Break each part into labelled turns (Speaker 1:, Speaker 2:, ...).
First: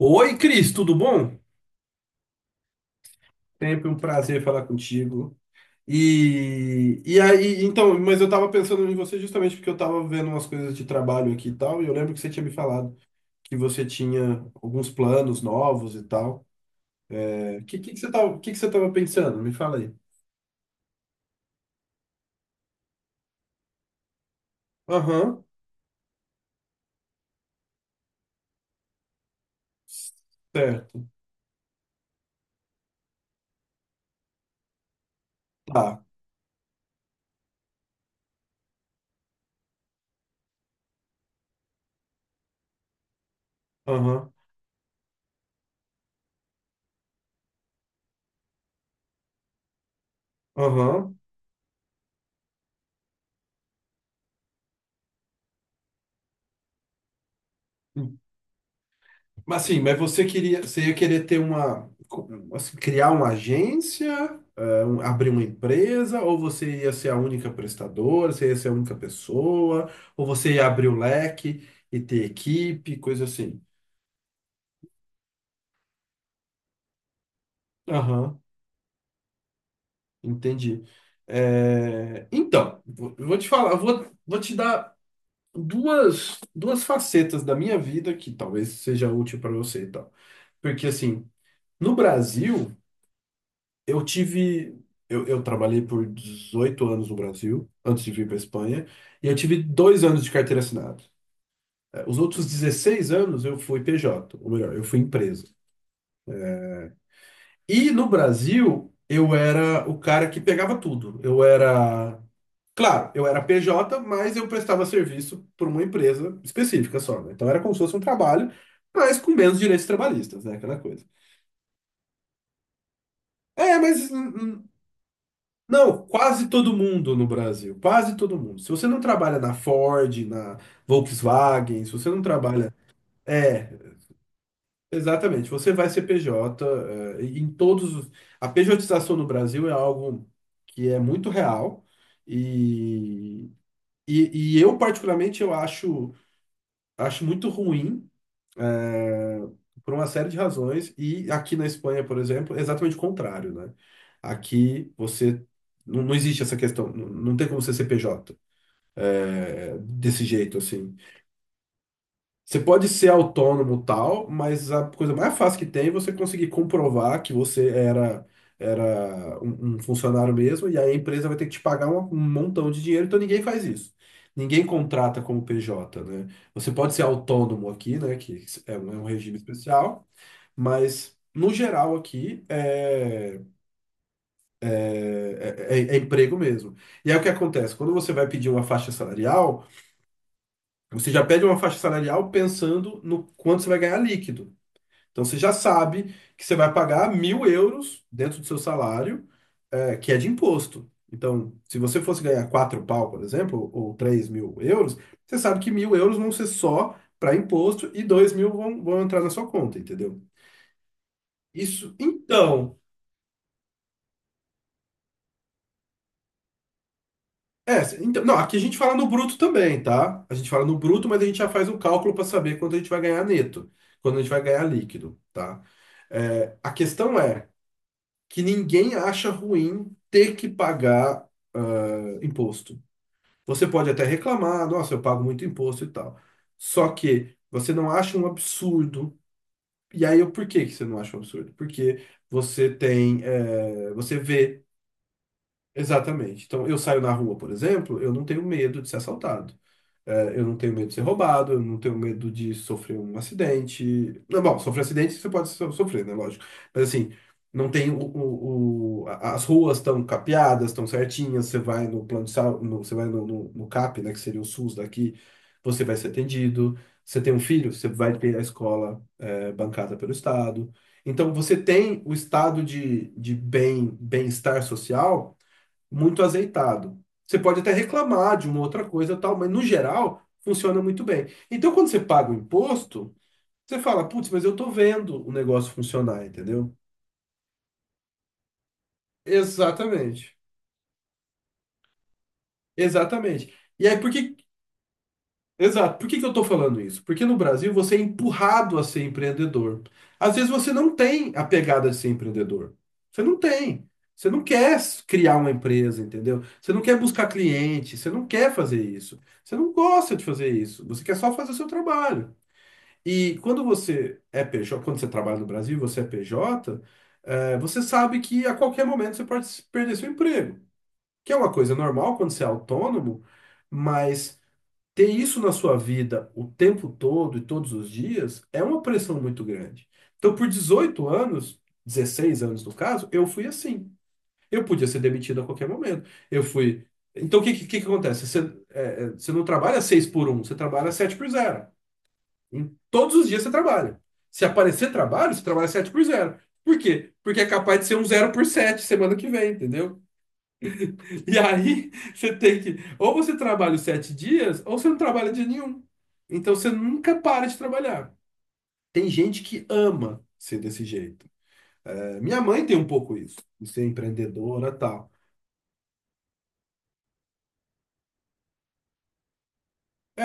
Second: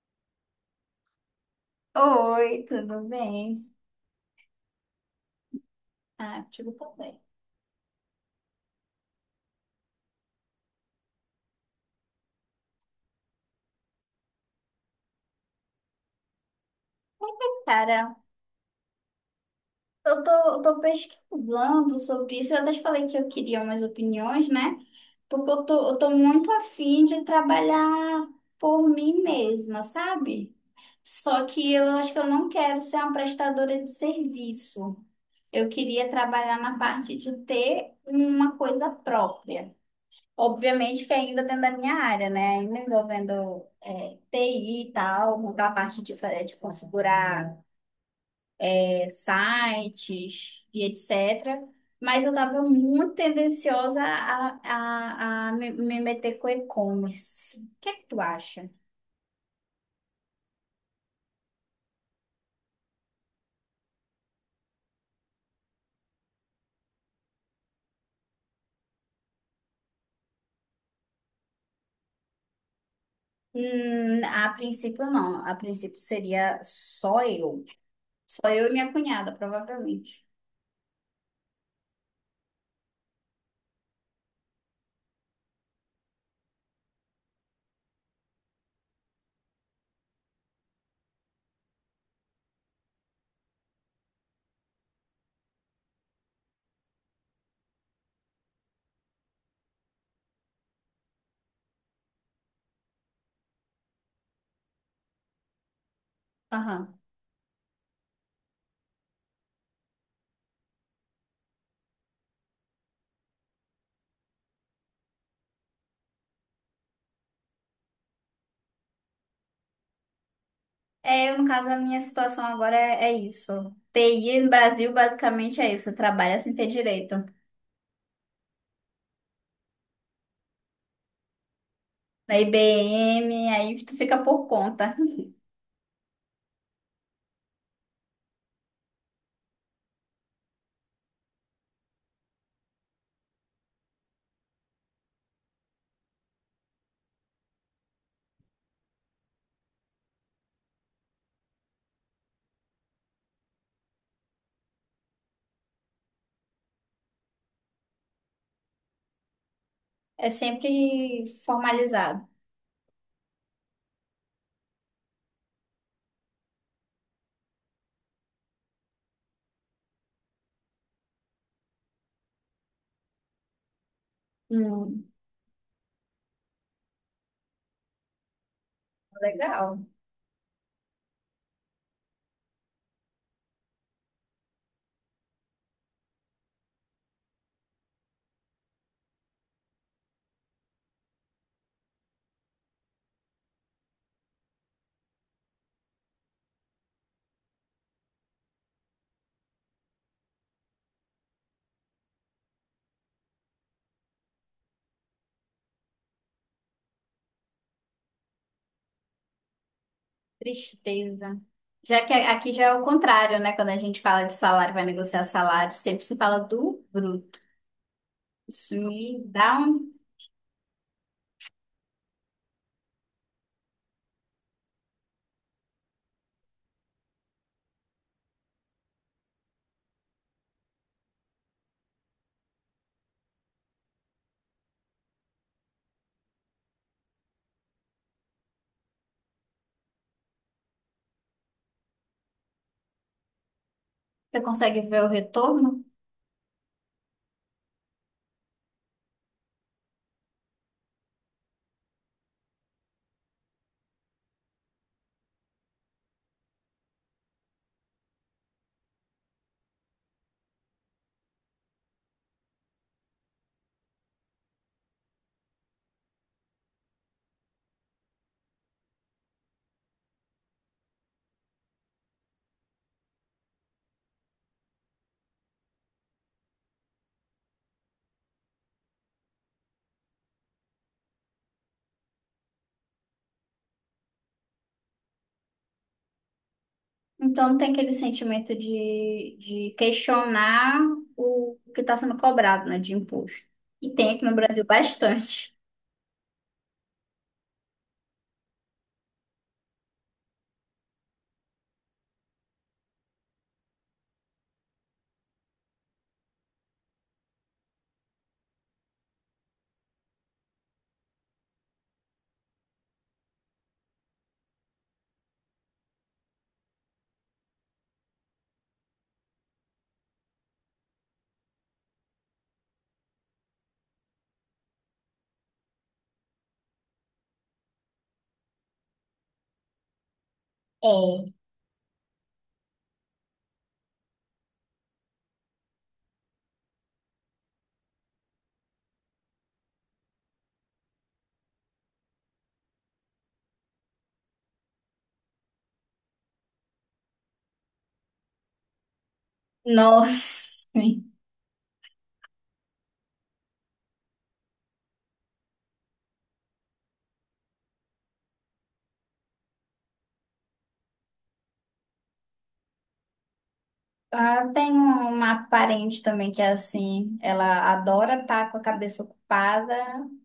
Speaker 1: Oi, Cris, tudo bom?
Speaker 2: Oi, tudo bem?
Speaker 1: Sempre um prazer falar contigo.
Speaker 2: Ah, tudo
Speaker 1: E
Speaker 2: também.
Speaker 1: aí, então, mas eu tava pensando em você justamente porque eu tava vendo umas coisas de trabalho aqui e tal, e eu lembro que você tinha me falado que você tinha alguns planos novos e tal. É, que, que, que você
Speaker 2: Cara,
Speaker 1: tava, que, que você tava pensando? Me fala aí.
Speaker 2: eu tô, eu tô pesquisando sobre isso. Eu até te falei que eu queria umas opiniões, né?
Speaker 1: Aham,
Speaker 2: Porque eu tô muito afim de trabalhar por mim mesma, sabe?
Speaker 1: certo.
Speaker 2: Só que eu acho que eu não quero ser uma prestadora de serviço. Eu
Speaker 1: Tá.
Speaker 2: queria trabalhar na parte de ter uma coisa própria. Obviamente que ainda dentro da minha área, né? Ainda envolvendo
Speaker 1: Aham,
Speaker 2: TI e tal, montar a parte de, de configurar sites e
Speaker 1: aham.
Speaker 2: etc. Mas eu estava muito tendenciosa a me meter com e-commerce. O que é que tu acha?
Speaker 1: Mas sim, mas você ia querer ter uma, assim, criar uma agência, abrir uma empresa, ou você ia ser a única prestadora, você ia ser a única pessoa, ou você ia abrir o leque e ter equipe, coisa assim.
Speaker 2: A princípio, não. A princípio seria só eu.
Speaker 1: Aham,
Speaker 2: Só eu e minha cunhada, provavelmente.
Speaker 1: entendi. Então, vou te falar, vou te dar duas facetas da minha vida que talvez seja útil para você e tal. Porque assim, no Brasil, Eu tive. eu trabalhei por 18 anos no Brasil, antes de vir para Espanha, e eu tive 2 anos de carteira assinada. Os outros 16 anos eu fui PJ, ou melhor, eu fui empresa.
Speaker 2: Aham.
Speaker 1: E no Brasil, eu era o cara que pegava tudo. Eu era. Claro, eu era PJ, mas eu prestava serviço por uma empresa específica só, né? Então era como se fosse um trabalho, mas com menos direitos trabalhistas, né? Aquela coisa.
Speaker 2: É, eu, no caso, a minha situação agora é isso.
Speaker 1: É, mas.
Speaker 2: TI no
Speaker 1: hum,
Speaker 2: Brasil basicamente é isso,
Speaker 1: Não,
Speaker 2: trabalha
Speaker 1: quase
Speaker 2: sem ter
Speaker 1: todo mundo
Speaker 2: direito.
Speaker 1: no Brasil, quase todo mundo. Se você não trabalha na Ford, na Volkswagen, se você não
Speaker 2: Na
Speaker 1: trabalha.
Speaker 2: IBM, aí
Speaker 1: É,
Speaker 2: tu fica por conta.
Speaker 1: exatamente, você vai ser PJ, em todos os. A pejotização no Brasil é algo que é muito real, e, e eu, particularmente, acho muito ruim, é, por uma série de razões. E aqui na Espanha, por exemplo, é exatamente o contrário, né? Aqui você não, não existe essa questão, não tem como ser CPJ, desse
Speaker 2: É
Speaker 1: jeito assim.
Speaker 2: sempre formalizado.
Speaker 1: Você pode ser autônomo tal, mas a coisa mais fácil que tem é você conseguir comprovar que você era um funcionário mesmo, e aí a empresa vai ter que te pagar um montão de dinheiro, então ninguém faz isso. Ninguém
Speaker 2: Hum,
Speaker 1: contrata como PJ, né? Você pode ser autônomo aqui, né? Que é um regime
Speaker 2: legal.
Speaker 1: especial, mas, no geral, aqui é, é emprego mesmo. E aí o que acontece? Quando você vai pedir uma faixa salarial, você já pede uma faixa salarial pensando no quanto você vai ganhar líquido. Então você já sabe que você vai pagar 1.000 euros dentro do seu salário, que é de imposto. Então, se você fosse ganhar quatro pau, por exemplo, ou 3.000 euros, você sabe que 1.000 euros vão ser só para imposto e 2.000 vão entrar na sua conta, entendeu?
Speaker 2: Tristeza.
Speaker 1: Isso.
Speaker 2: Já que aqui já é
Speaker 1: Então,
Speaker 2: o contrário, né? Quando a gente fala de salário, vai negociar salário, sempre se fala do bruto.
Speaker 1: é, então, não, aqui a
Speaker 2: Isso
Speaker 1: gente fala no
Speaker 2: me
Speaker 1: bruto
Speaker 2: dá
Speaker 1: também,
Speaker 2: um.
Speaker 1: tá? A gente fala no bruto, mas a gente já faz um cálculo para saber quanto a gente vai ganhar neto, quando a gente vai ganhar líquido, tá? É, a questão é que ninguém acha ruim ter que pagar, ah, imposto. Você pode até reclamar, nossa, eu pago muito imposto e tal. Só que você não acha um absurdo. E aí, por que que você não acha um absurdo? Porque você
Speaker 2: Você
Speaker 1: vê
Speaker 2: consegue ver o retorno?
Speaker 1: exatamente. Então, eu saio na rua, por exemplo, eu não tenho medo de ser assaltado. É, eu não tenho medo de ser roubado, eu não tenho medo de sofrer um acidente. Não, bom, sofrer acidente você pode sofrer, né? Lógico. Mas assim, não tem as ruas estão capeadas, estão certinhas, você vai no plano de saúde, você vai no CAP, né? Que seria o SUS daqui, você vai ser atendido. Você tem um filho, você vai ter a escola, bancada pelo Estado. Então você tem o estado de bem-estar social muito azeitado. Você pode até reclamar de uma outra coisa e tal, mas no geral funciona muito bem. Então, quando você paga o imposto, você fala, putz, mas eu tô vendo o negócio funcionar, entendeu?
Speaker 2: Então tem aquele sentimento de
Speaker 1: Exatamente.
Speaker 2: questionar o que está sendo cobrado, né, de imposto.
Speaker 1: Exatamente. E
Speaker 2: E
Speaker 1: aí, por
Speaker 2: tem aqui no
Speaker 1: que
Speaker 2: Brasil bastante.
Speaker 1: Exato. Por que que eu estou falando isso? Porque no Brasil você é empurrado a ser empreendedor. Às vezes você não tem a pegada de ser empreendedor. Você não tem. Você não quer criar uma empresa, entendeu? Você não quer buscar cliente, você não quer fazer isso. Você não gosta de fazer isso. Você quer só fazer o seu trabalho. E quando você é PJ, quando você trabalha no Brasil, você é PJ, você sabe que a qualquer momento você pode perder seu emprego, que é uma coisa normal quando você é autônomo. Mas ter isso na sua vida o tempo todo e todos os dias é uma pressão muito grande. Então, por dezoito
Speaker 2: É.
Speaker 1: anos, 16 anos no caso, eu fui assim. Eu podia ser demitido a qualquer momento. Eu fui. Então, o que que acontece? Você não trabalha 6 por um, você trabalha 7 por zero. Todos os dias você trabalha. Se aparecer trabalho, você trabalha 7 por zero. Por quê? Porque é capaz de ser um zero por 7 semana que vem, entendeu?
Speaker 2: Nossa. Sim.
Speaker 1: E aí, ou você trabalha os sete dias, ou você não trabalha dia nenhum. Então, você nunca para de trabalhar. Tem gente que ama ser desse jeito. É, minha mãe tem um pouco isso, de ser
Speaker 2: Ah,
Speaker 1: empreendedora
Speaker 2: tem
Speaker 1: e tal.
Speaker 2: uma parente também que é assim, ela adora estar com a cabeça ocupada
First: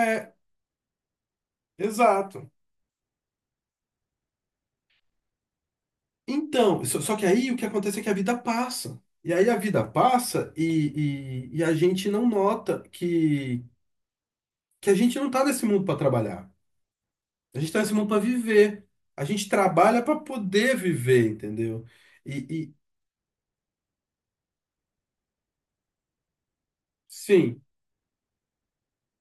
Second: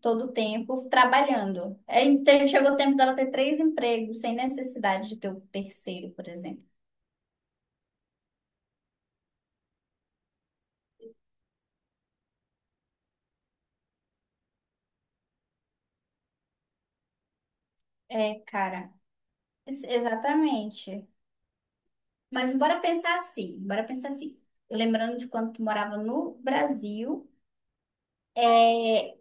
Speaker 2: todo o tempo trabalhando. É, então
Speaker 1: exato.
Speaker 2: chegou o tempo dela ter três empregos sem necessidade de ter o terceiro, por exemplo.
Speaker 1: Então, só que aí o que acontece é que a vida passa. E aí a vida passa, e a gente não nota que a gente não está nesse mundo para trabalhar. A gente está nesse mundo para
Speaker 2: É,
Speaker 1: viver.
Speaker 2: cara,
Speaker 1: A gente trabalha para poder
Speaker 2: exatamente.
Speaker 1: viver, entendeu?
Speaker 2: Mas
Speaker 1: E, e-
Speaker 2: bora pensar assim, bora pensar assim. Lembrando de quando tu morava no Brasil,
Speaker 1: Sim.
Speaker 2: é,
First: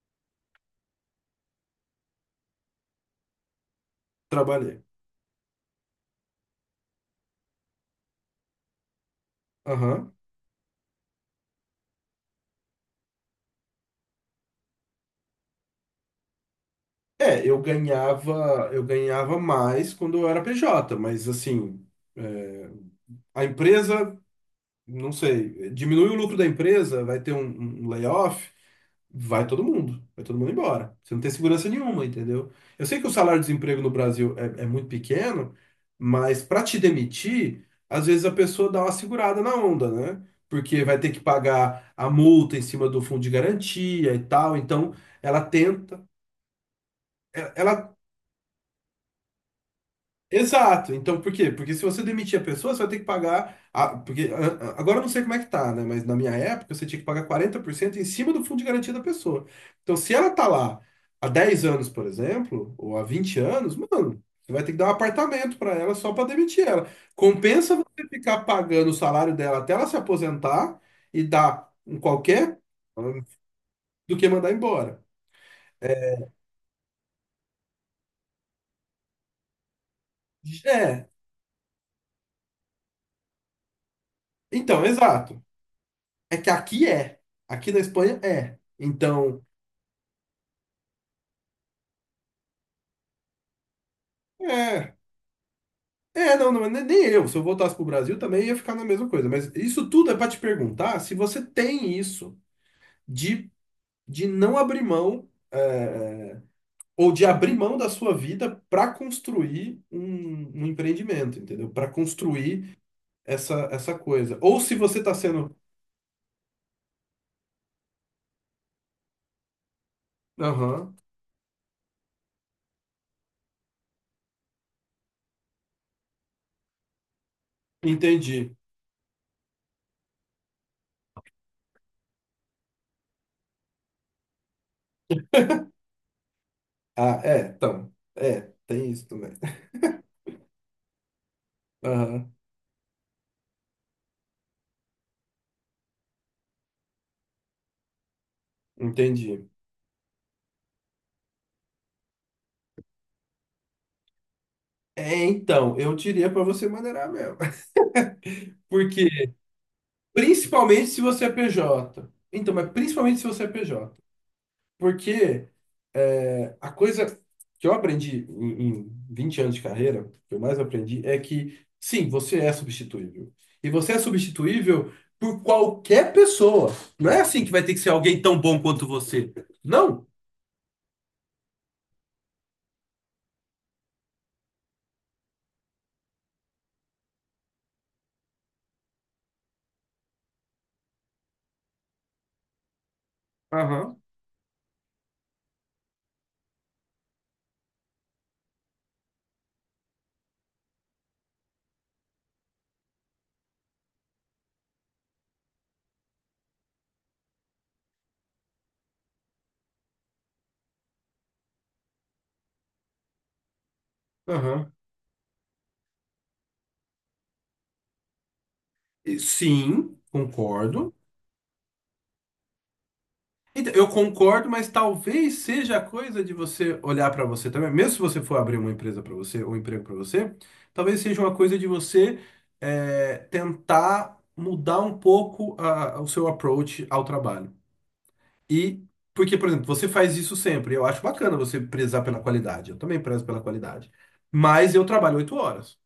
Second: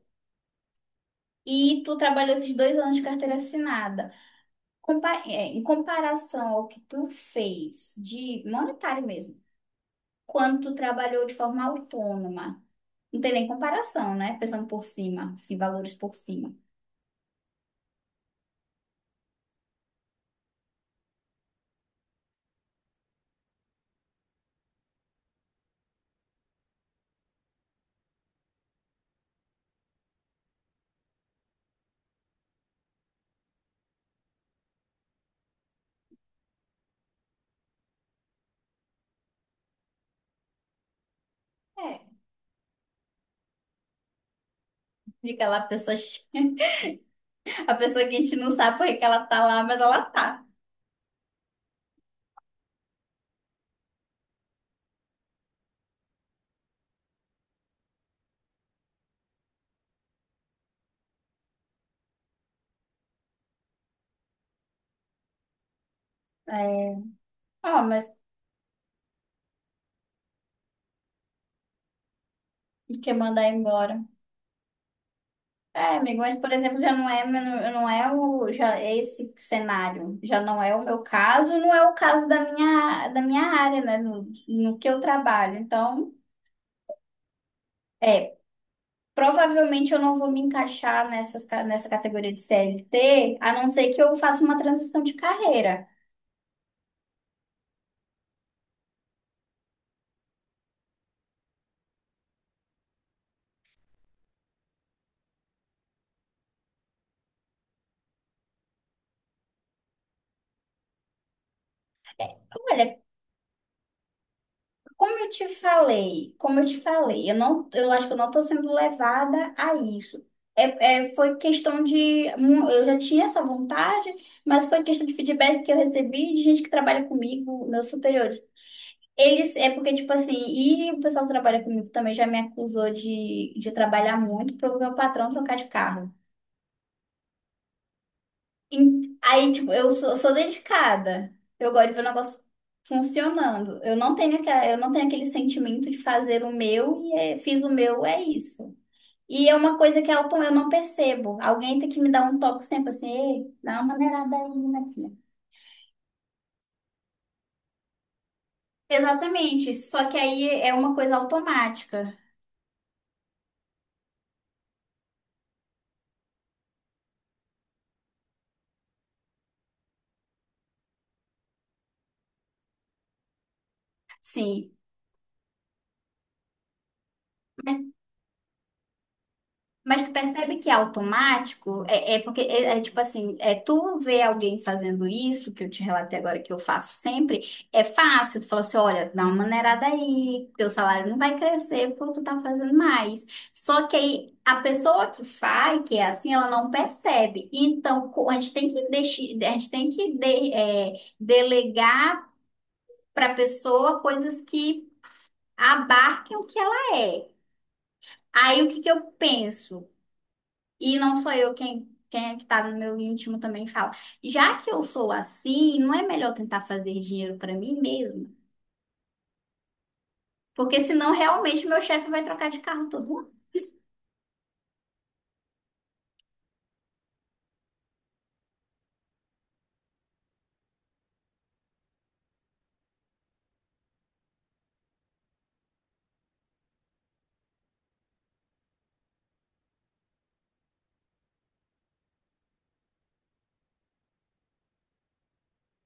Speaker 2: e tu trabalhou esses 2 anos de carteira assinada.
Speaker 1: Trabalhei.
Speaker 2: Em comparação ao que tu fez de monetário mesmo,
Speaker 1: Aham.
Speaker 2: quando tu trabalhou de forma autônoma, não tem nem comparação, né? Pensando por cima, assim, valores por cima.
Speaker 1: É, eu ganhava mais quando eu era PJ, mas assim, é, a empresa, não sei, diminui o lucro da empresa, vai ter um layoff, vai todo mundo embora. Você não tem segurança nenhuma, entendeu? Eu sei que o salário-desemprego no Brasil é muito pequeno, mas para te demitir, às vezes a pessoa dá uma segurada na onda, né? Porque vai ter que pagar
Speaker 2: É,
Speaker 1: a multa em cima do fundo de garantia e tal, então ela
Speaker 2: fica lá a pessoa,
Speaker 1: tenta. Ela,
Speaker 2: a
Speaker 1: ela-
Speaker 2: pessoa que a gente não sabe por que que ela tá lá, mas ela tá.
Speaker 1: Exato. Então, por quê? Porque se você demitir a pessoa, você vai ter que pagar. Agora eu não sei como é que tá, né? Mas na minha época, você tinha que pagar 40% em cima do fundo de garantia da pessoa. Então, se ela tá lá há 10 anos, por exemplo, ou há 20 anos, mano, você vai ter que dar um apartamento para ela só para demitir ela.
Speaker 2: É.
Speaker 1: Compensa
Speaker 2: Ó,
Speaker 1: você
Speaker 2: mas
Speaker 1: ficar pagando o salário dela até ela se aposentar e dar um qualquer
Speaker 2: quer mandar embora.
Speaker 1: do que mandar embora.
Speaker 2: É, amigo, mas por exemplo, já não é, não é o, já é esse cenário, já não é o meu
Speaker 1: É,
Speaker 2: caso, não é o caso da minha área, né, no
Speaker 1: então,
Speaker 2: que eu
Speaker 1: exato.
Speaker 2: trabalho. Então,
Speaker 1: É que aqui é. Aqui na Espanha
Speaker 2: é,
Speaker 1: é. Então,
Speaker 2: provavelmente eu não vou me encaixar nessa categoria de CLT, a não ser que eu faça uma
Speaker 1: é.
Speaker 2: transição de carreira.
Speaker 1: É, não, nem eu. Se eu voltasse pro Brasil também ia ficar na mesma coisa. Mas isso tudo é para te perguntar se você tem isso de, de não abrir mão, ou de abrir mão da sua vida para construir um empreendimento, entendeu? Para construir
Speaker 2: Olha.
Speaker 1: essa coisa. Ou se você tá
Speaker 2: Como eu te
Speaker 1: sendo.
Speaker 2: falei, como eu te falei, eu não, eu acho que eu não estou sendo levada a isso.
Speaker 1: Aham,
Speaker 2: É, é, foi questão de, eu já tinha essa vontade, mas foi questão de feedback que eu recebi de gente que trabalha comigo, meus superiores.
Speaker 1: entendi.
Speaker 2: Eles, é porque, tipo assim, e o pessoal que trabalha comigo também já me acusou de trabalhar muito para o meu patrão trocar de carro.
Speaker 1: Ah, é, então. É, tem isso também.
Speaker 2: Aí, tipo, eu sou dedicada. Eu gosto de ver o
Speaker 1: Aham,
Speaker 2: negócio funcionando. Eu não tenho aquela, eu não tenho aquele sentimento de fazer o meu e fiz o meu, é isso.
Speaker 1: entendi.
Speaker 2: E é uma coisa que Elton, eu não percebo. Alguém tem que me dar um toque sempre assim, ei, dá uma maneirada aí, minha filha.
Speaker 1: É, então, eu diria para você maneirar mesmo. Porque,
Speaker 2: Exatamente. Só que aí é
Speaker 1: principalmente
Speaker 2: uma
Speaker 1: se
Speaker 2: coisa
Speaker 1: você é PJ.
Speaker 2: automática.
Speaker 1: Então, mas principalmente se você é PJ. Porque, a coisa que eu aprendi em 20 anos de carreira, que eu mais aprendi, é que, sim, você é substituível. E você é
Speaker 2: Sim.
Speaker 1: substituível por qualquer pessoa. Não é assim que vai ter que ser alguém tão bom quanto você.
Speaker 2: Mas
Speaker 1: Não.
Speaker 2: tu percebe que é automático? É, porque, é tipo assim, é tu ver alguém fazendo isso, que eu te relatei agora que eu faço sempre, é fácil. Tu fala assim, olha, dá uma maneirada aí, teu salário não vai crescer porque tu tá fazendo mais. Só que
Speaker 1: Aham,
Speaker 2: aí, a pessoa que faz, que é assim, ela não percebe. Então, a gente tem que a gente tem que delegar para pessoa coisas que abarquem o que ela é. Aí, o que que eu penso? E não sou eu quem é que tá no meu íntimo também fala. Já que
Speaker 1: aham.
Speaker 2: eu sou assim, não é melhor tentar fazer dinheiro pra mim mesma?
Speaker 1: E sim,
Speaker 2: Porque
Speaker 1: concordo.
Speaker 2: senão realmente meu chefe vai trocar de carro todo ano.
Speaker 1: Então, eu concordo, mas talvez seja a coisa de você olhar para você também, mesmo se você for abrir uma empresa para você, ou um emprego para você, talvez seja uma coisa de você, tentar mudar um pouco o seu approach ao trabalho. E porque, por exemplo, você faz isso sempre, eu acho bacana você prezar pela qualidade, eu também prezo pela qualidade, mas eu trabalho 8 horas.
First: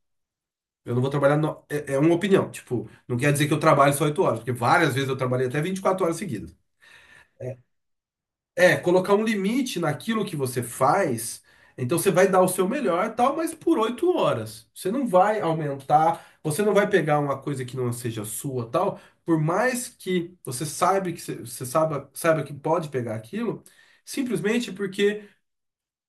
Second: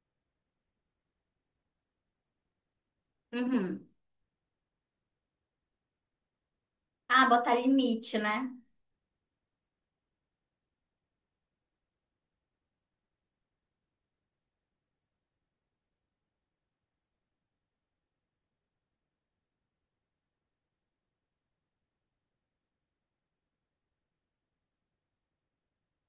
Speaker 1: Eu não vou trabalhar. É uma opinião. Tipo, não quer dizer que eu
Speaker 2: Uhum.
Speaker 1: trabalho só 8 horas, porque várias vezes eu trabalhei até 24 horas seguidas.
Speaker 2: Ah, botar limite, né?
Speaker 1: É, colocar um limite naquilo que você faz. Então você vai dar o seu melhor, e tal, mas por 8 horas. Você não vai aumentar, você não vai pegar uma coisa que não seja sua, tal. Por mais que você saiba que você você saiba, saiba que pode pegar aquilo, simplesmente porque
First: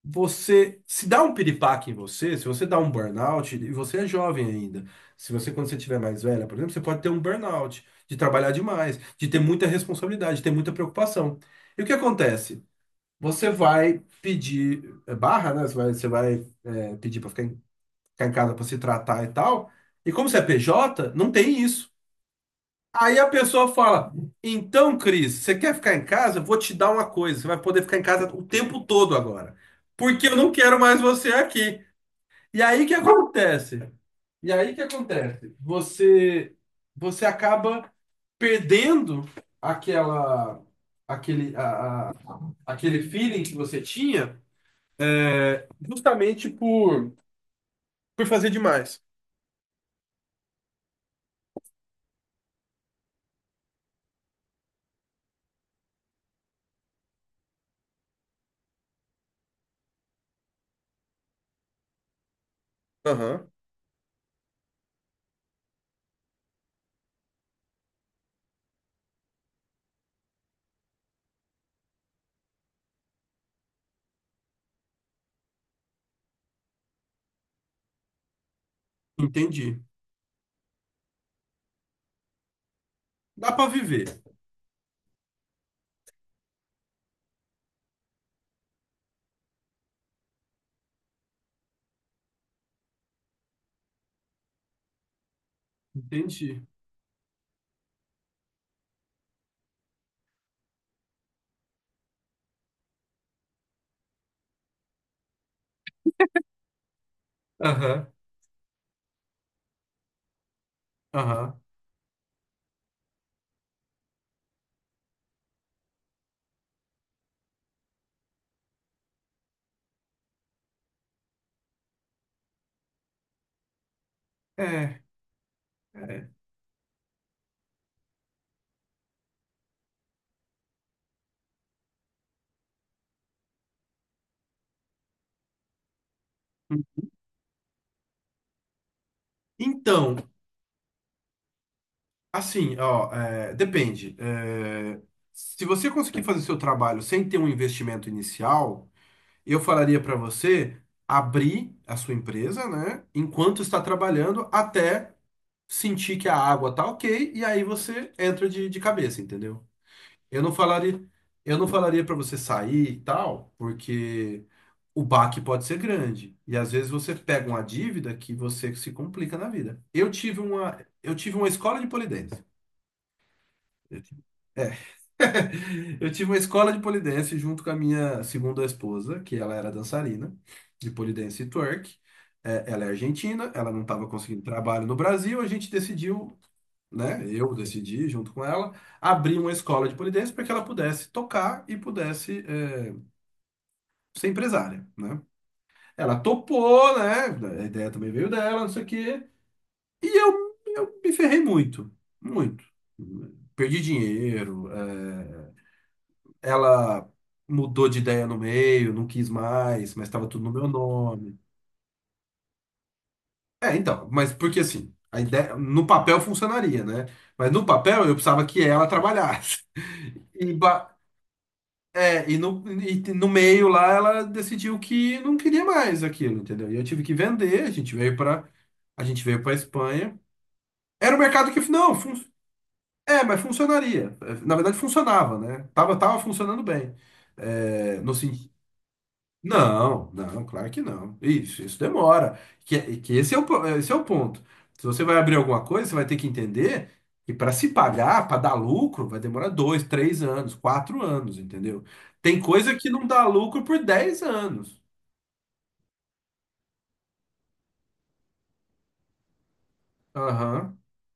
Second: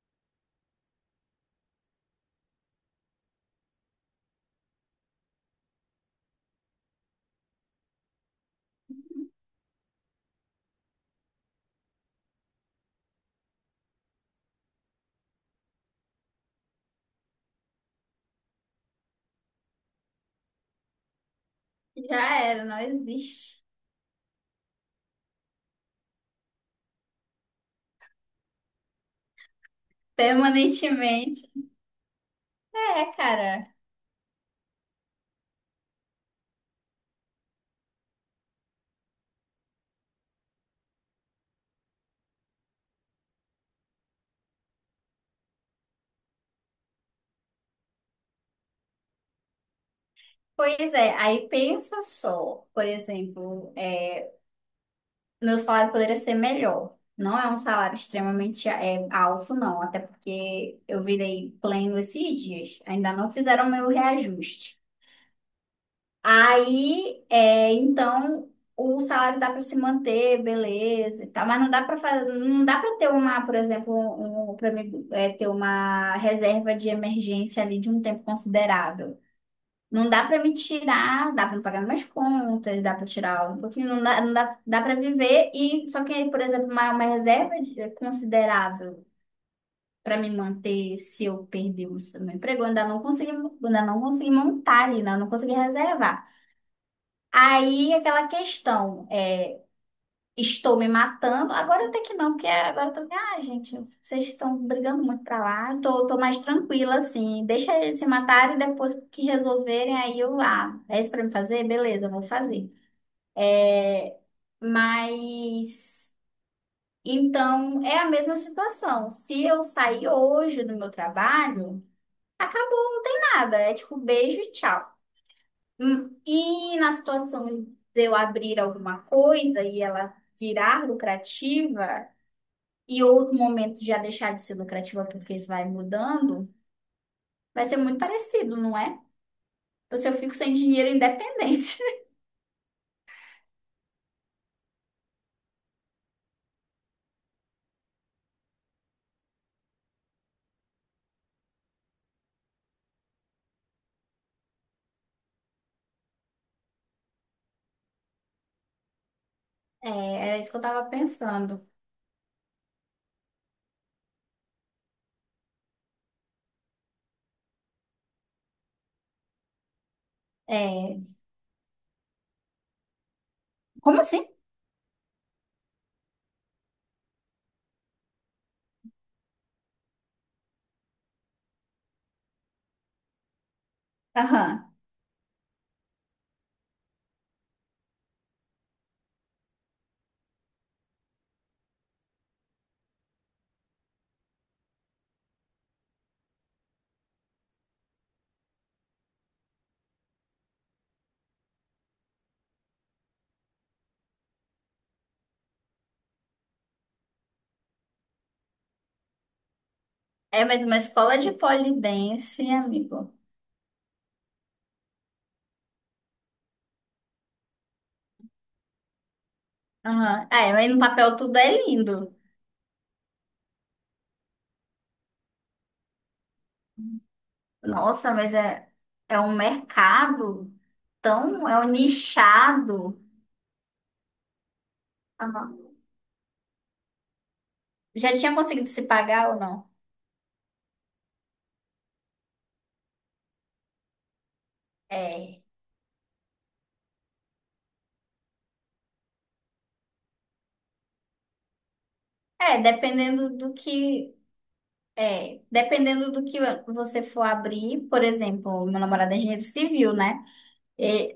Speaker 1: você se dá um piripaque em você, se você dá um burnout, e você é jovem ainda. Se você, quando você estiver mais velha, por exemplo, você pode ter um burnout, de trabalhar demais, de ter muita responsabilidade, de ter muita preocupação. E o que acontece? Você vai pedir, barra, né? Você vai pedir para ficar em casa para se tratar e tal. E como você é PJ, não tem isso.
Speaker 2: Já era, não
Speaker 1: Aí a
Speaker 2: existe.
Speaker 1: pessoa fala: Então, Cris, você quer ficar em casa? Eu vou te dar uma coisa. Você vai poder ficar em casa o tempo todo agora. Porque eu não quero mais você
Speaker 2: Permanentemente.
Speaker 1: aqui. E aí o que
Speaker 2: É, cara.
Speaker 1: acontece? E aí o que acontece? Você acaba perdendo aquela, aquele, a- aquele feeling que você tinha. Justamente por fazer demais.
Speaker 2: Pois é, aí pensa só, por exemplo, meu salário poderia ser melhor. Não é um salário extremamente alto, não. Até porque eu virei pleno esses dias. Ainda não
Speaker 1: Aham.
Speaker 2: fizeram meu reajuste. Aí, então, o salário dá para se manter, beleza, e tal, mas não dá para fazer, não dá para ter uma, por exemplo, um, para mim, ter uma reserva de emergência ali de um tempo considerável.
Speaker 1: Entendi.
Speaker 2: Não dá para me tirar, dá para pagar minhas contas, dá para tirar
Speaker 1: Dá
Speaker 2: um
Speaker 1: pra
Speaker 2: pouquinho, não dá,
Speaker 1: viver.
Speaker 2: não dá, dá para viver e só que, por exemplo, uma reserva considerável para me manter se eu perder meu emprego, eu ainda não consegui montar ali, né? Eu não consegui reservar.
Speaker 1: Entendi.
Speaker 2: Aí aquela questão, estou me matando. Agora até que não, porque agora eu tô, ah, gente, vocês estão brigando muito pra lá. Eu tô mais tranquila, assim. Deixa eles se
Speaker 1: Aham,
Speaker 2: matarem, depois que resolverem, aí eu, ah, é isso pra me
Speaker 1: aham.
Speaker 2: fazer? Beleza, eu vou fazer. Mas, então, é a mesma situação. Se eu sair hoje do meu trabalho, acabou, não tem nada. É tipo, beijo e
Speaker 1: É,
Speaker 2: tchau. Hum,
Speaker 1: é.
Speaker 2: E na situação de eu abrir alguma coisa e ela virar lucrativa, e outro momento já deixar de ser lucrativa porque isso vai mudando, vai ser muito parecido, não é? Ou se eu
Speaker 1: Então,
Speaker 2: fico sem dinheiro independente.
Speaker 1: assim, ó, depende. Se você conseguir fazer seu trabalho sem ter um investimento inicial, eu falaria pra você abrir a sua empresa, né, enquanto está trabalhando, até sentir que a água tá ok, e aí você entra de cabeça, entendeu?
Speaker 2: É, era
Speaker 1: Eu
Speaker 2: isso
Speaker 1: não
Speaker 2: que eu tava
Speaker 1: falaria, eu não
Speaker 2: pensando.
Speaker 1: falaria para você sair e tal, porque o baque pode ser grande. E às vezes você pega uma dívida que você se complica na vida. Eu tive uma,
Speaker 2: É,
Speaker 1: eu tive uma escola de pole dance.
Speaker 2: como assim?
Speaker 1: Eu tive uma escola de pole dance junto com a minha segunda esposa, que ela era dançarina de pole dance e twerk. Ela é argentina, ela não estava conseguindo
Speaker 2: Aham.
Speaker 1: trabalho no Brasil, a gente decidiu, né? Eu decidi, junto com ela, abrir uma escola de pole dance para que ela pudesse tocar e pudesse ser empresária, né? Ela topou, né? A ideia também veio dela, não sei o quê. E eu me ferrei muito, muito. Perdi dinheiro, ela mudou de ideia no meio, não quis mais, mas estava tudo
Speaker 2: É,
Speaker 1: no
Speaker 2: mas
Speaker 1: meu
Speaker 2: uma escola de
Speaker 1: nome.
Speaker 2: pole dance, amigo.
Speaker 1: Então, mas porque assim, a ideia no papel funcionaria, né? Mas no papel eu precisava que ela trabalhasse.
Speaker 2: Aham. Ah,
Speaker 1: E,
Speaker 2: é, mas no
Speaker 1: ba-
Speaker 2: papel tudo é lindo.
Speaker 1: e no meio lá ela decidiu que não queria mais aquilo, entendeu? E eu tive que vender, a gente
Speaker 2: Nossa,
Speaker 1: veio
Speaker 2: mas
Speaker 1: para
Speaker 2: é,
Speaker 1: a
Speaker 2: é
Speaker 1: gente
Speaker 2: um
Speaker 1: veio para Espanha.
Speaker 2: mercado
Speaker 1: Era um mercado
Speaker 2: é
Speaker 1: que
Speaker 2: um
Speaker 1: não,
Speaker 2: nichado.
Speaker 1: mas funcionaria. Na verdade funcionava,
Speaker 2: Aham.
Speaker 1: né? Tava funcionando bem. É, no,
Speaker 2: Já tinha
Speaker 1: sen-
Speaker 2: conseguido se pagar ou não?
Speaker 1: não, não, claro que não. Isso demora. Que esse é o ponto. Se você vai abrir
Speaker 2: É.
Speaker 1: alguma coisa, você vai ter que entender que para se pagar, para dar lucro, vai demorar dois, três anos, quatro anos, entendeu? Tem
Speaker 2: É,
Speaker 1: coisa que não dá
Speaker 2: dependendo do
Speaker 1: lucro por
Speaker 2: que
Speaker 1: 10 anos.
Speaker 2: Dependendo do que você for abrir, por exemplo, meu namorado é engenheiro civil, né?
Speaker 1: Aham.
Speaker 2: E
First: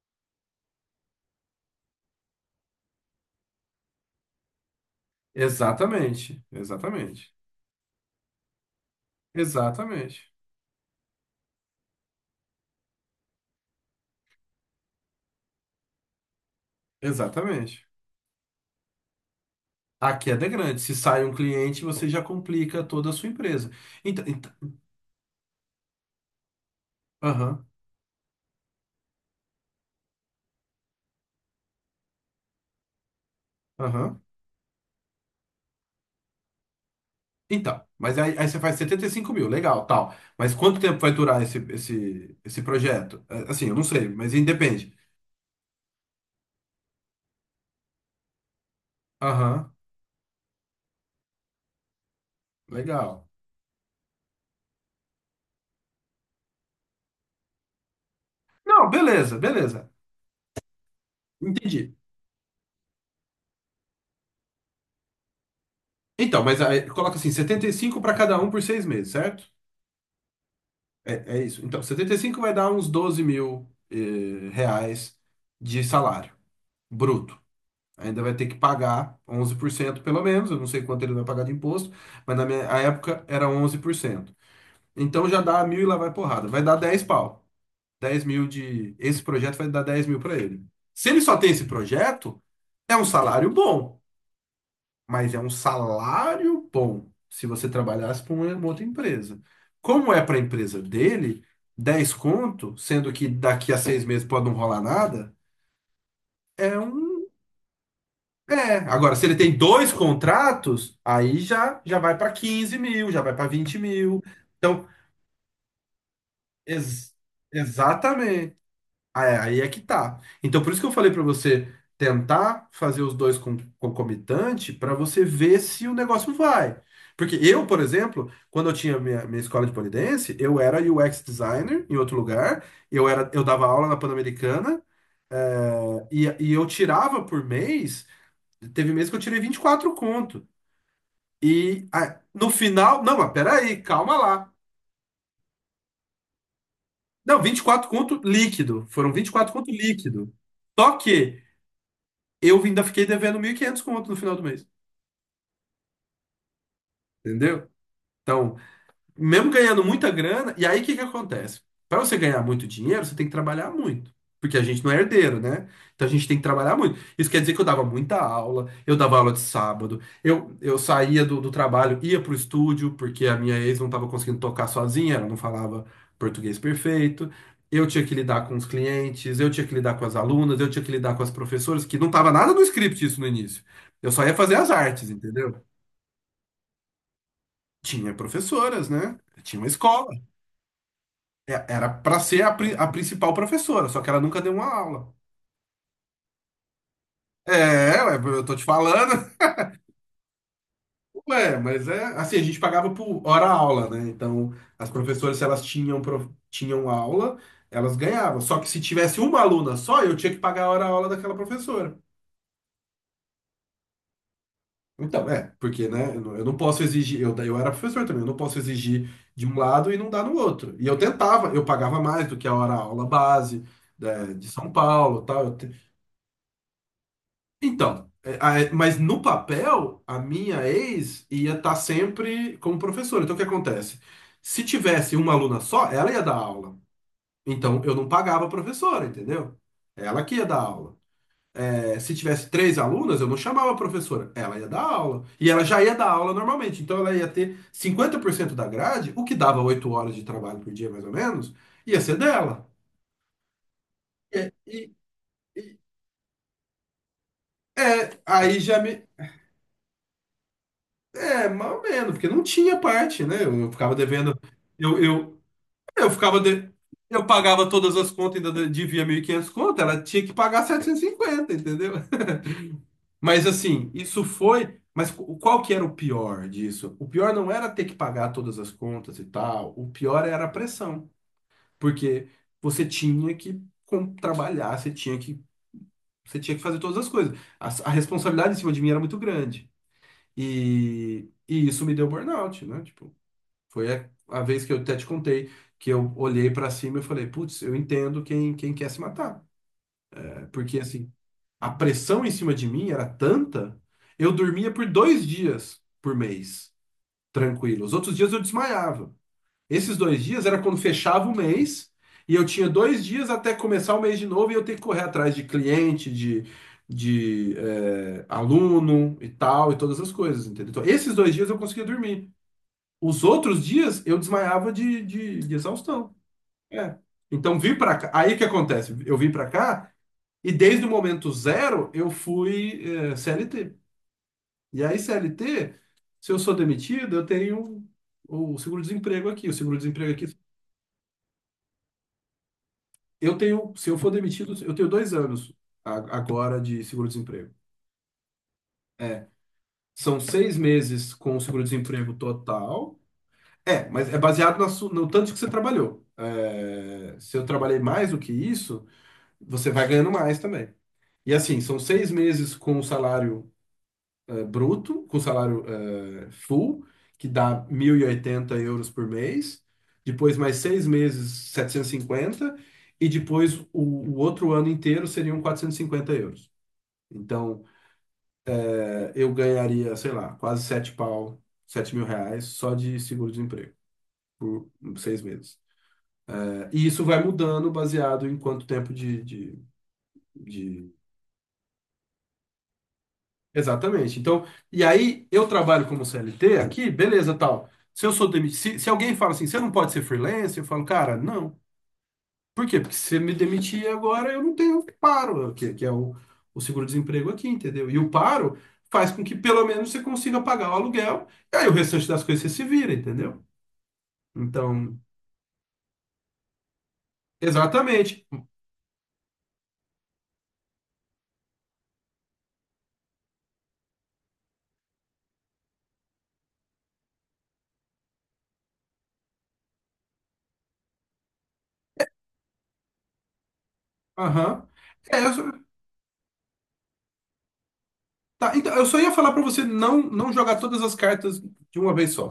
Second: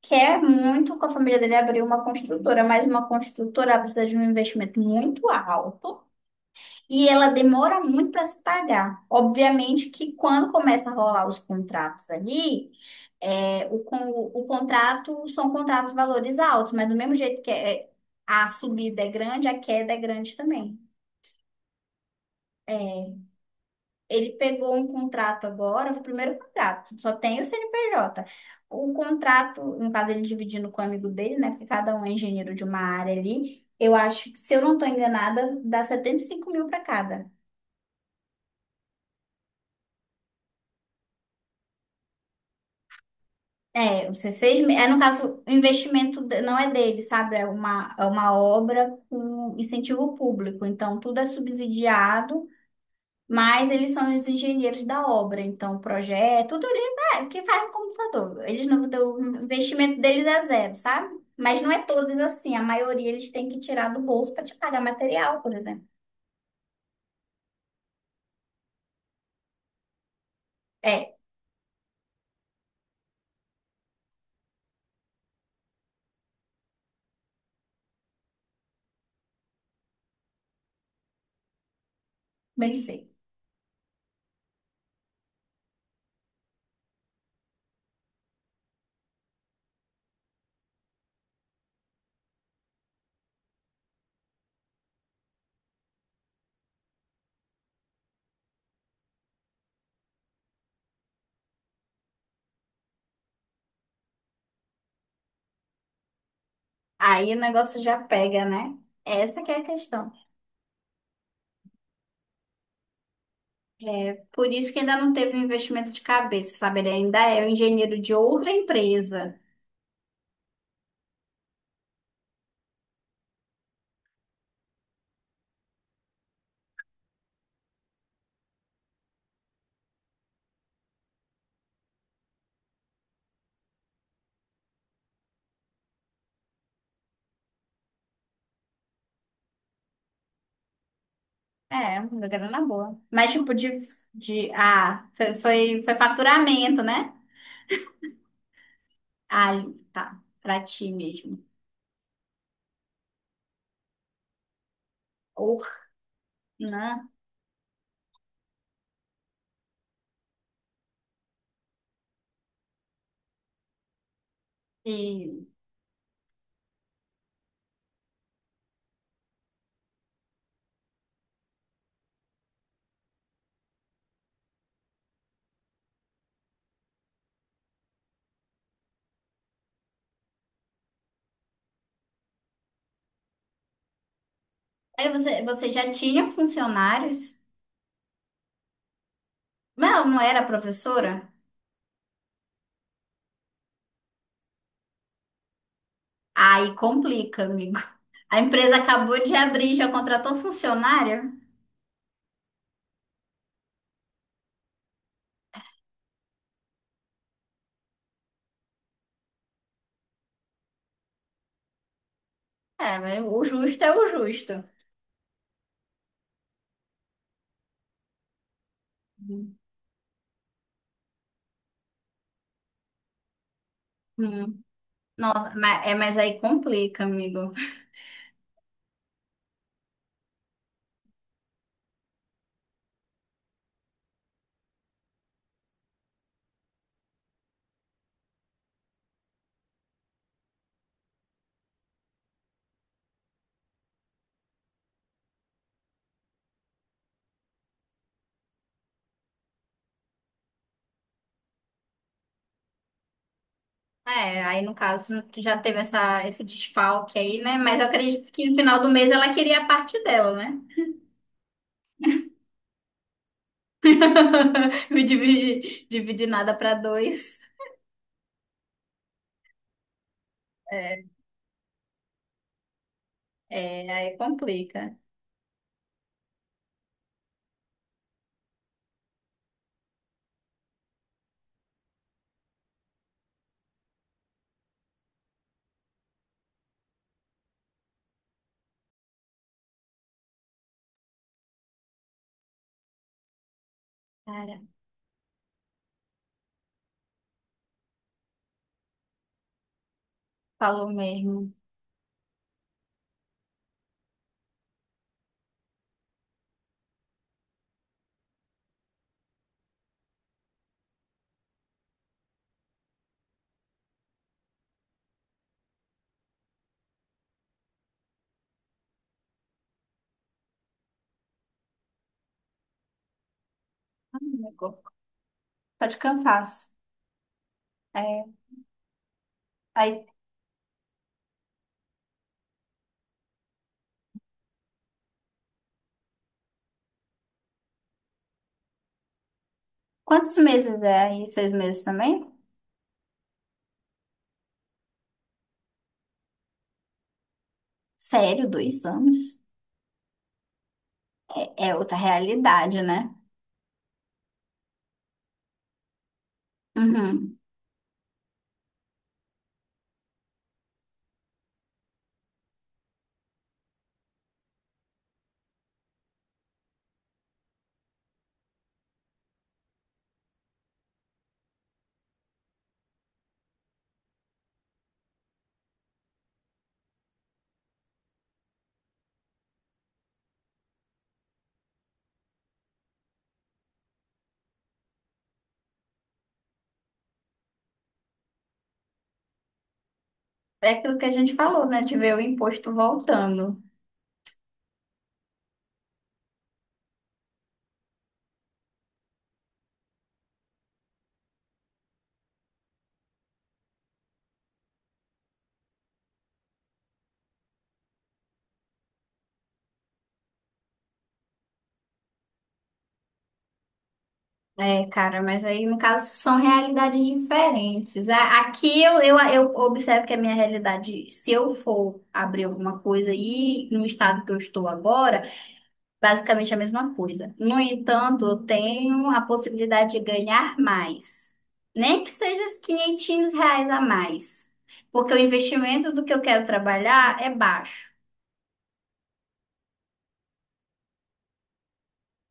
Speaker 2: quer muito com a família dele abrir uma construtora, mas uma construtora precisa de um investimento muito alto
Speaker 1: Exatamente,
Speaker 2: e ela
Speaker 1: exatamente,
Speaker 2: demora muito para se pagar. Obviamente que
Speaker 1: exatamente,
Speaker 2: quando começa a rolar os contratos ali, o contrato são contratos valores altos, mas do mesmo jeito que
Speaker 1: exatamente.
Speaker 2: a subida é grande, a queda é
Speaker 1: A
Speaker 2: grande
Speaker 1: queda é
Speaker 2: também.
Speaker 1: grande. Se sai um cliente, você já complica toda a sua empresa. Então,
Speaker 2: Ele
Speaker 1: então,
Speaker 2: pegou um contrato agora, foi o primeiro contrato, só tem o
Speaker 1: aham,
Speaker 2: CNPJ. O contrato, no caso, ele dividindo com o amigo dele, né? Porque cada um é engenheiro de uma área ali. Eu
Speaker 1: aham.
Speaker 2: acho que, se eu não estou enganada, dá 75 mil para cada.
Speaker 1: Então, mas aí você faz 75 mil, legal, tal. Mas quanto tempo vai durar esse projeto? Assim, eu não sei,
Speaker 2: É, os
Speaker 1: mas
Speaker 2: seis É,
Speaker 1: independe.
Speaker 2: no caso, o investimento não é dele, sabe? É uma obra com
Speaker 1: Aham,
Speaker 2: incentivo público. Então, tudo é subsidiado.
Speaker 1: legal.
Speaker 2: Mas eles são os engenheiros da obra, então projeto, tudo ali o que faz no computador. Eles não,
Speaker 1: Não,
Speaker 2: o
Speaker 1: beleza, beleza.
Speaker 2: investimento deles é zero, sabe? Mas não é
Speaker 1: Entendi.
Speaker 2: todos assim, a maioria eles têm que tirar do bolso para te pagar material, por exemplo.
Speaker 1: Então, mas aí coloca assim, 75 para cada um por 6 meses, certo?
Speaker 2: É,
Speaker 1: É, é isso. Então, 75 vai dar uns 12 mil reais de salário bruto. Ainda vai ter que pagar 11% pelo menos, eu não sei quanto ele vai pagar de imposto, mas na minha
Speaker 2: bem sei.
Speaker 1: época era 11%. Então já dá mil e lá vai porrada. Vai dar 10 pau. 10 mil de. Esse projeto vai dar 10 mil para ele. Se ele só tem esse projeto, é um salário bom. Mas é um salário bom se você trabalhasse para uma outra empresa. Como é para a empresa dele, 10 conto, sendo que daqui a 6 meses pode não rolar nada, é um.
Speaker 2: Aí o negócio já pega,
Speaker 1: É.
Speaker 2: né?
Speaker 1: Agora, se ele
Speaker 2: Essa que
Speaker 1: tem
Speaker 2: é a
Speaker 1: dois
Speaker 2: questão.
Speaker 1: contratos, aí já vai para 15 mil, já vai para 20
Speaker 2: É
Speaker 1: mil.
Speaker 2: por isso que
Speaker 1: Então,
Speaker 2: ainda não teve um investimento de cabeça, sabe? Ele
Speaker 1: ex-
Speaker 2: ainda é o engenheiro de outra
Speaker 1: exatamente. Ah,
Speaker 2: empresa.
Speaker 1: aí é que tá. Então, por isso que eu falei pra você tentar fazer os dois concomitante pra você ver se o negócio vai. Porque eu, por exemplo, quando eu tinha minha escola de pole dance, eu era UX designer em outro lugar, eu dava aula na Pan-Americana e eu tirava por mês, teve mês que eu tirei 24 conto. E
Speaker 2: É, uma
Speaker 1: no
Speaker 2: grana boa.
Speaker 1: final, não,
Speaker 2: Mas
Speaker 1: mas
Speaker 2: tipo de,
Speaker 1: peraí, calma
Speaker 2: de
Speaker 1: lá.
Speaker 2: ah, foi faturamento, né?
Speaker 1: Não, 24 conto líquido, foram 24 conto
Speaker 2: Alho, tá?
Speaker 1: líquido.
Speaker 2: Pra ti
Speaker 1: Só que
Speaker 2: mesmo.
Speaker 1: eu ainda fiquei devendo 1.500 conto no final do mês,
Speaker 2: Or, né?
Speaker 1: entendeu? Então, mesmo ganhando muita grana, e aí o que que acontece? Para você ganhar muito dinheiro, você tem que trabalhar muito. Porque a gente não é
Speaker 2: E
Speaker 1: herdeiro, né? Então a gente tem que trabalhar muito. Isso quer dizer que eu dava muita aula, eu dava aula de sábado, eu saía do trabalho, ia pro estúdio, porque a minha ex não estava conseguindo tocar sozinha, ela não falava português perfeito. Eu tinha que lidar com os clientes, eu tinha que lidar com as alunas, eu tinha que lidar com as professoras, que não estava nada no script isso no início. Eu só ia fazer as artes,
Speaker 2: aí você,
Speaker 1: entendeu?
Speaker 2: você já tinha funcionários,
Speaker 1: Tinha professoras, né? Tinha uma
Speaker 2: mas ela
Speaker 1: escola.
Speaker 2: não era professora?
Speaker 1: Era pra ser a principal professora, só que ela nunca deu uma aula.
Speaker 2: Aí complica, amigo.
Speaker 1: Ué,
Speaker 2: A
Speaker 1: eu tô te
Speaker 2: empresa acabou
Speaker 1: falando.
Speaker 2: de abrir, já contratou funcionário?
Speaker 1: Ué, mas é assim, a gente pagava por hora aula, né? Então, as professoras, se elas tinham aula, elas ganhavam. Só que se tivesse uma aluna só, eu tinha que pagar a hora aula daquela professora.
Speaker 2: É, mas o justo é o justo.
Speaker 1: Então, porque, né, eu não posso exigir, eu era professor também, eu não posso exigir de um lado e não dar no outro. E eu tentava, eu pagava mais do que a hora aula base, né, de
Speaker 2: Hum.
Speaker 1: São Paulo,
Speaker 2: Nossa,
Speaker 1: tal.
Speaker 2: mas aí complica, amigo.
Speaker 1: Então, mas no papel, a minha ex ia estar sempre como professora. Então, o que acontece? Se tivesse uma aluna só, ela ia dar aula. Então, eu não pagava a professora, entendeu? Ela que ia dar aula. Se tivesse três alunas, eu não chamava a professora. Ela ia dar aula. E ela já ia dar aula normalmente. Então, ela ia ter 50% da grade, o que dava 8 horas de trabalho por dia, mais ou menos, ia ser dela. E,
Speaker 2: É, aí no
Speaker 1: e
Speaker 2: caso já teve esse desfalque aí, né? Mas eu acredito que no
Speaker 1: aí já
Speaker 2: final do
Speaker 1: me.
Speaker 2: mês ela queria a parte dela, né?
Speaker 1: É, mais ou menos, porque não tinha parte, né? Eu ficava devendo. Eu,
Speaker 2: Me
Speaker 1: eu,
Speaker 2: dividir,
Speaker 1: eu
Speaker 2: dividir
Speaker 1: ficava
Speaker 2: nada
Speaker 1: de-
Speaker 2: para
Speaker 1: eu
Speaker 2: dois.
Speaker 1: pagava todas as contas, ainda devia 1.500 conto, ela tinha que pagar setecentos
Speaker 2: É,
Speaker 1: e cinquenta entendeu? Mas
Speaker 2: é,
Speaker 1: assim,
Speaker 2: aí
Speaker 1: isso foi.
Speaker 2: complica.
Speaker 1: Mas qual que era o pior disso? O pior não era ter que pagar todas as contas e tal, o pior era a pressão, porque você tinha que trabalhar, você tinha que fazer todas as coisas. A responsabilidade em cima de mim era muito grande. E isso me deu burnout, né? Tipo. Foi a
Speaker 2: Cara,
Speaker 1: vez que eu até te contei, que eu olhei pra cima e falei, putz, eu entendo quem quer se matar. Porque,
Speaker 2: falou
Speaker 1: assim,
Speaker 2: mesmo.
Speaker 1: a pressão em cima de mim era tanta, eu dormia por 2 dias por mês, tranquilo. Os outros dias eu desmaiava. Esses 2 dias era quando fechava o mês, e eu tinha 2 dias até começar o mês de novo, e eu ter que correr atrás de cliente, aluno e tal, e todas as coisas, entendeu? Então, esses 2 dias eu conseguia dormir. Os outros dias eu
Speaker 2: Ai, meu
Speaker 1: desmaiava
Speaker 2: corpo.
Speaker 1: de
Speaker 2: Só de
Speaker 1: exaustão.
Speaker 2: cansaço.
Speaker 1: É. Então vim pra cá.
Speaker 2: É,
Speaker 1: Aí o que acontece? Eu vim pra cá
Speaker 2: aí,
Speaker 1: e desde o momento zero eu fui CLT. E aí CLT, se eu sou demitido, eu tenho o seguro-desemprego aqui. O seguro-desemprego aqui,
Speaker 2: quantos meses é aí? 6 meses também?
Speaker 1: eu tenho, se eu for demitido, eu tenho 2 anos agora de seguro-desemprego.
Speaker 2: Sério, dois
Speaker 1: É.
Speaker 2: anos?
Speaker 1: São 6 meses com o
Speaker 2: É outra
Speaker 1: seguro-desemprego
Speaker 2: realidade,
Speaker 1: total.
Speaker 2: né?
Speaker 1: É, mas é baseado no tanto que você trabalhou. É, se
Speaker 2: Uhum.
Speaker 1: eu trabalhei mais do que isso, você vai ganhando mais também. E assim, são seis meses com o salário bruto, com o salário full, que dá 1.080 euros por mês, depois mais 6 meses, 750 e depois o outro ano inteiro seriam 450 euros. Então, eu ganharia, sei lá, quase sete pau, 7 mil reais só de seguro-desemprego. Por seis meses. E isso vai mudando baseado em quanto tempo de, de,
Speaker 2: É
Speaker 1: de
Speaker 2: aquilo que a gente falou, né? De ver o imposto voltando.
Speaker 1: Exatamente. Então, e aí eu trabalho como CLT aqui, beleza, tal. Se eu sou demitido, se alguém fala assim, você não pode ser freelancer, eu falo, cara, não. Por quê? Porque se você me demitir agora, eu não tenho paro, que é o seguro-desemprego aqui, entendeu? E o paro faz com que pelo menos você consiga pagar o aluguel, e aí o restante das coisas você se vira, entendeu?
Speaker 2: É,
Speaker 1: Então,
Speaker 2: cara, mas aí, no caso, são realidades diferentes.
Speaker 1: exatamente.
Speaker 2: Aqui eu observo que a minha realidade, se eu for abrir alguma coisa aí no estado que eu estou agora, basicamente a mesma coisa. No entanto, eu tenho a possibilidade de ganhar mais. Nem que seja os R$ 500 a mais.
Speaker 1: Aham.
Speaker 2: Porque o
Speaker 1: É, eu, só-
Speaker 2: investimento do que eu quero trabalhar é baixo.
Speaker 1: tá, então, eu só ia falar pra você não, não jogar todas as cartas de uma vez só.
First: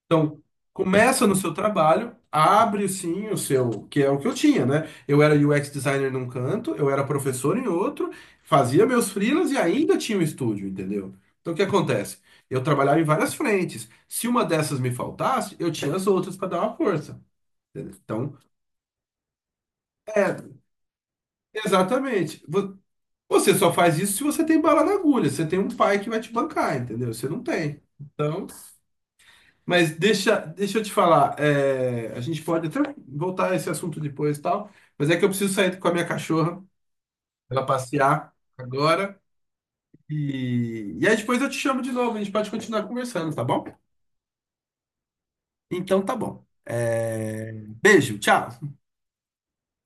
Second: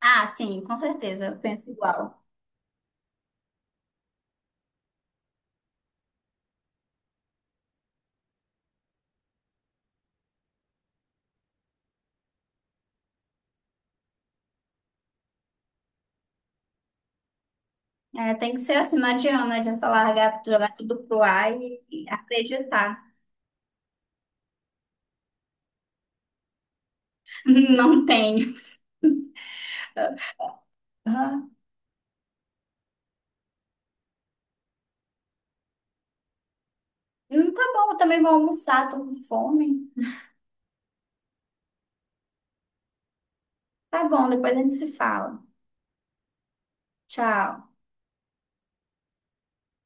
Speaker 2: Ah,
Speaker 1: Então,
Speaker 2: sim, com certeza,
Speaker 1: começa no
Speaker 2: eu
Speaker 1: seu
Speaker 2: penso
Speaker 1: trabalho,
Speaker 2: igual.
Speaker 1: abre sim o seu, que é o que eu tinha, né? Eu era UX designer num canto, eu era professor em outro, fazia meus freelas e ainda tinha um estúdio, entendeu? Então, o que acontece? Eu trabalhava em várias frentes. Se uma dessas me faltasse, eu tinha as outras para dar uma força, entendeu?
Speaker 2: É,
Speaker 1: Então,
Speaker 2: tem que ser assim, não adianta, não adianta
Speaker 1: é,
Speaker 2: largar, jogar tudo pro ar e
Speaker 1: exatamente.
Speaker 2: acreditar.
Speaker 1: Você só faz isso se você tem bala na agulha, você tem um pai que vai te bancar, entendeu? Você não tem.
Speaker 2: Não
Speaker 1: Então,
Speaker 2: tenho.
Speaker 1: mas deixa eu te falar,
Speaker 2: Aham.
Speaker 1: a gente pode até voltar a esse assunto depois e tal, mas é que eu preciso sair com a minha cachorra
Speaker 2: Hum,
Speaker 1: pra
Speaker 2: tá
Speaker 1: ela
Speaker 2: bom, eu também vou
Speaker 1: passear
Speaker 2: almoçar, tô com
Speaker 1: agora.
Speaker 2: fome.
Speaker 1: E aí depois eu te chamo de novo, a gente pode continuar conversando, tá bom?
Speaker 2: Tá bom, depois a gente se fala.
Speaker 1: Então tá bom.
Speaker 2: Tchau.
Speaker 1: Beijo, tchau.